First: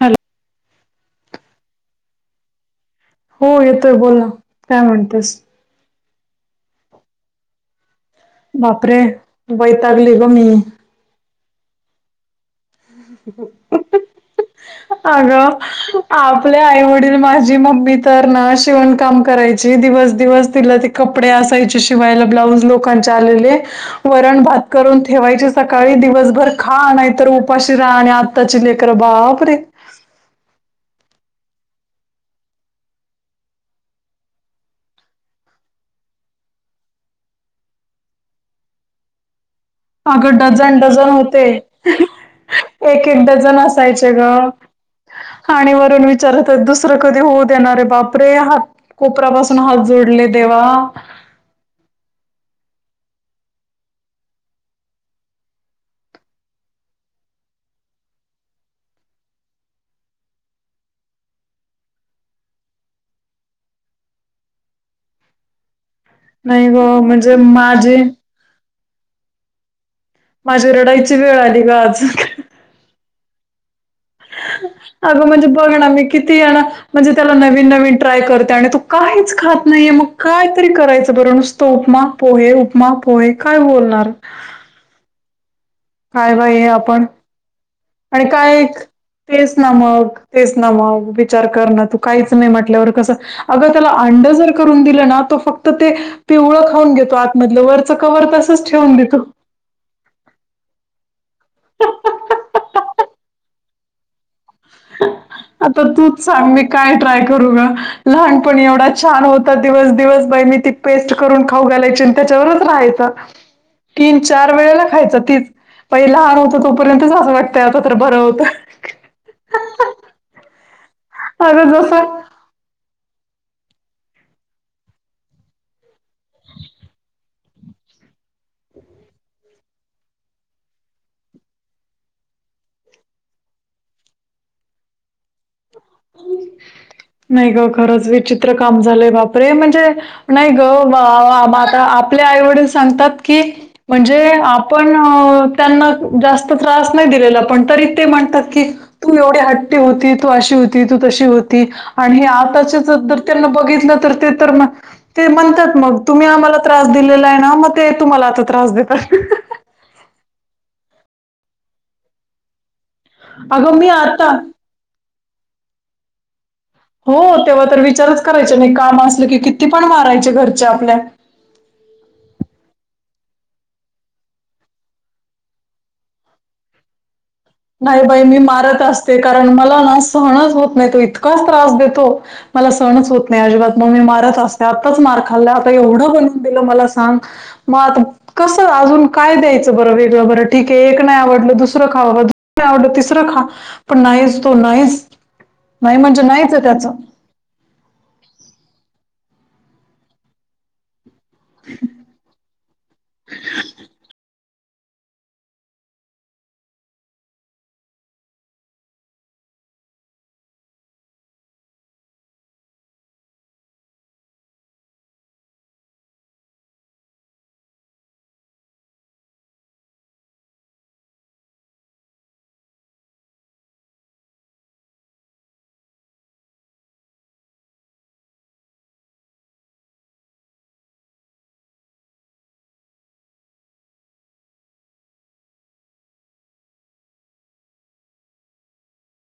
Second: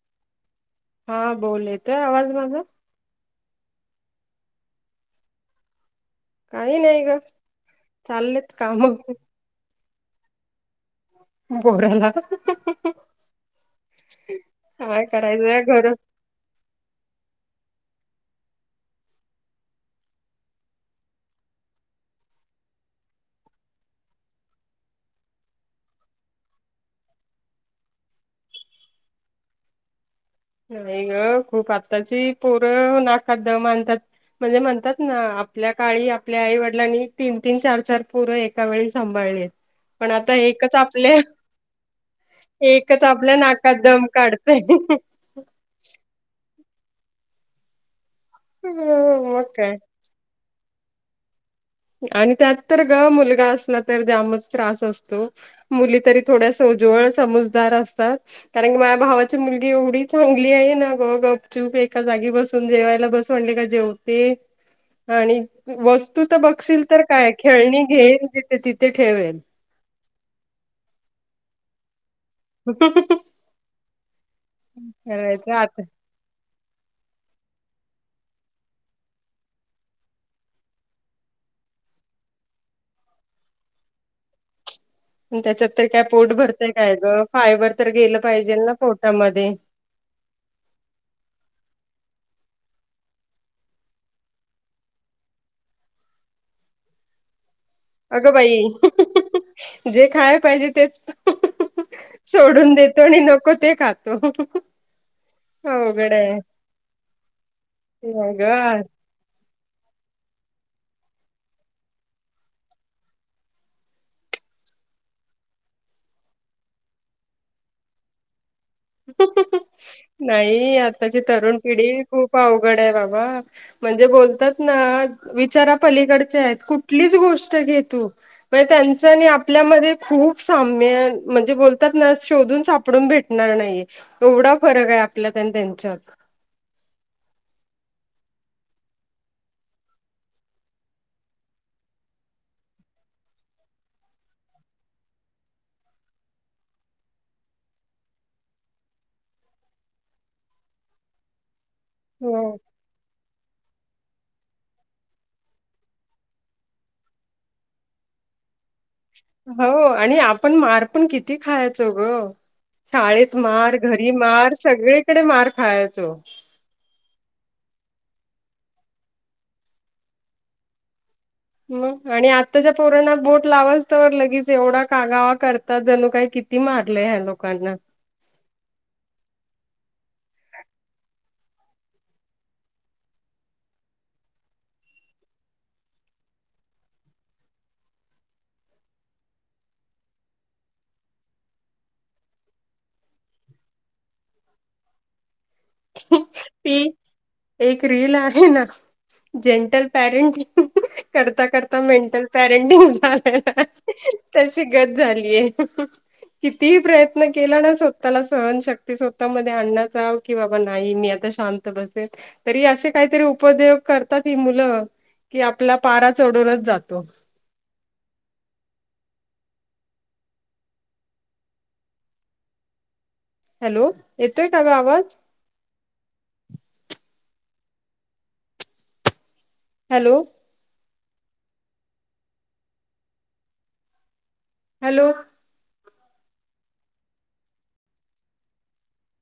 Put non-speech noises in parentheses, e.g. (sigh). Hello. हा बोल येतोय आवाज माझा. हो येतोय बोलना, काय म्हणतेस? काही नाही ग. चाललेत काम बापरे! वैतागली ग मी. बोराला. काय आगं करायचंय घर आपले आई वडील माझी मम्मी तर ना शिवण काम करायची दिवस दिवस तिला ती कपडेय असायचे शिवायला ब्लाऊज लोकांचे आलेले. वरण भात करून ठेवायची सकाळी दिवसभर खा नाय तर उपाशी राण्य आताची लेकर बापरे! नाही ग खूप आत्ताची पोरं नाकात दम आनतात. म्हणजे म्हणतात ना आपल्या काळी आपल्या आई वडिलांनी तीन तीन चार चार पोर एका वेळी सांभाळली. अगं डझन डझन होते. एकच एक एक आपल्या डझन नाकात दम असायचे ग. काढतय आणीवरून विचारत दुसरं कधी होऊ देणारे बाप कोपरे हात, कोपरा्या मग पाासून काय हात जोडले देवा. आणि त्यात तर ग मुलगा असला तर जामच त्रास असतो. मुली तरी थोड्या सोज्वळ समजदार असतात. कारण की माझ्या भावाची मुलगी एवढी चांगली आहे ना ग गपचूप एका जागी बसून जेवायला बस म्हणल का जेवते, आणि वस्तू त नाही बघशील ग तर काय म्हणजे खेळणी माझी घेईल तिथे तिथे ठेवेल. माझी रडायची वेळ आली ग आज. (inaudible) अगं म्हणजे आता बघणा मी किती याला, म्हणजे त्याला नवीन नवीन ट्राय करते आणि तो काहीच खात नाहीये मग काय तरी करायचं बरं नुसतो उपमा पोहे, उपमा पोहे काय बोलणार. त्याच्यात तर काय पोट बाई हे भरतय काय आपण ग फायबर तर गेलं पाहिजेल ना पोटामध्ये. हा मग. तेच ना मग विचार कर ना तू काहीच नाही म्हटल्यावर कसं अगं त्याला अंड जर करून दिलं ना तो फक्त ते पिवळं खाऊन घेतो आतमधलं वर अगं बाई, जे खाया पाहिजे तेच सोडून देतो आणि नको ते खातो. आता अवघड तूच आहे सांग मी काय ट्राय करू ग लहानपण अगं एवढा छान होता दिवस दिवस बाई मी ती पेस्ट करून खाऊ घालायची आणि त्याच्यावरच राहायचं. तीन चार वेळेला खायचं तीच. पहि लहान होतं तोपर्यंतच असं वाटतं आता तर बरं होतं. नाही आताची तरुण अगं पिढी जसं खूप अवघड आहे बाबा. म्हणजे बोलतात ना विचारा पलीकडचे आहेत कुठलीच गोष्ट घे तू. मण त्यांचनी आपल्यामध्ये खूप साम्य म्हणजे बोलतात न शोधून सापडून भेटणार नाही. एवढा फरक आहे आपल्यात आणि त्यांच्यात. नाही ग खरंच विचित्र काम झालंय बापरे म्हणजे नाही ग म आता आपले आई वडील सांगतात की. म्हणजे आपण त्यांना जास्त त्रास नाही दिलेला पण तरी ते म्हणतात की. तू एवढी हट्टी होती तू अशी होती तू तशी होती, आणि हे हो आताचे जर त्यांना बघितलं तर ते तर ना. ते म्हणतात मग तुम्ही आम्हाला त्रास दिलेला आहे ना मग ते तुम्हाला आता त्रास देतात. हो आणि आपण मार पण किती खायचो ग. शाळेत अगं, मार मी घरी आता मार सगळीकडे मार खायचो. हो तेव्हा तर विचारच करायचे नाही काम असलं की किती पण मारायचे घरच्या आपल्या. म आणि आत्ताच्या पोराणात बोट लावाच तर लगेच एवढा कागावा करतात जणू काय कि ती मारले ह्या लोकांना. नाही बाई मी मारत असते कारण मला ना सहणच होत नाही तो इतका त्रास देतो. मला सहणच होत नाही अजिबात मग मी मारत असते आत्ताच मार खाल्ला आता एवढं बनवून दिलं मला सांग. मग आता कसं अजून काय द्यायचं बरं वेगळं बरं ठीक आहे एक नाही आवडलं दुसरं खाव बाबा. दुसरं नाही आवडलं तिसरं खा पण नाहीच तो नाहीच नाही म्हणजे नाही. ती एक रीलील आहे ना जेंटल पेरेंट. करता करता मेंटल पॅरेंटिंग झालय. तशी गत झालीय. कितीही प्रयत्न केला ना स्वतःला सहनशक्ती स्वतः मध्ये आणण्याचा की बाबा नाही मी आ शांत बसेल तरी असे काहीतरी उपद्योग करतात ही मुलं. की आपला पारा चढूनच जातो. हॅलो येतोय का ग आवाज. हॅलो. हॅलो.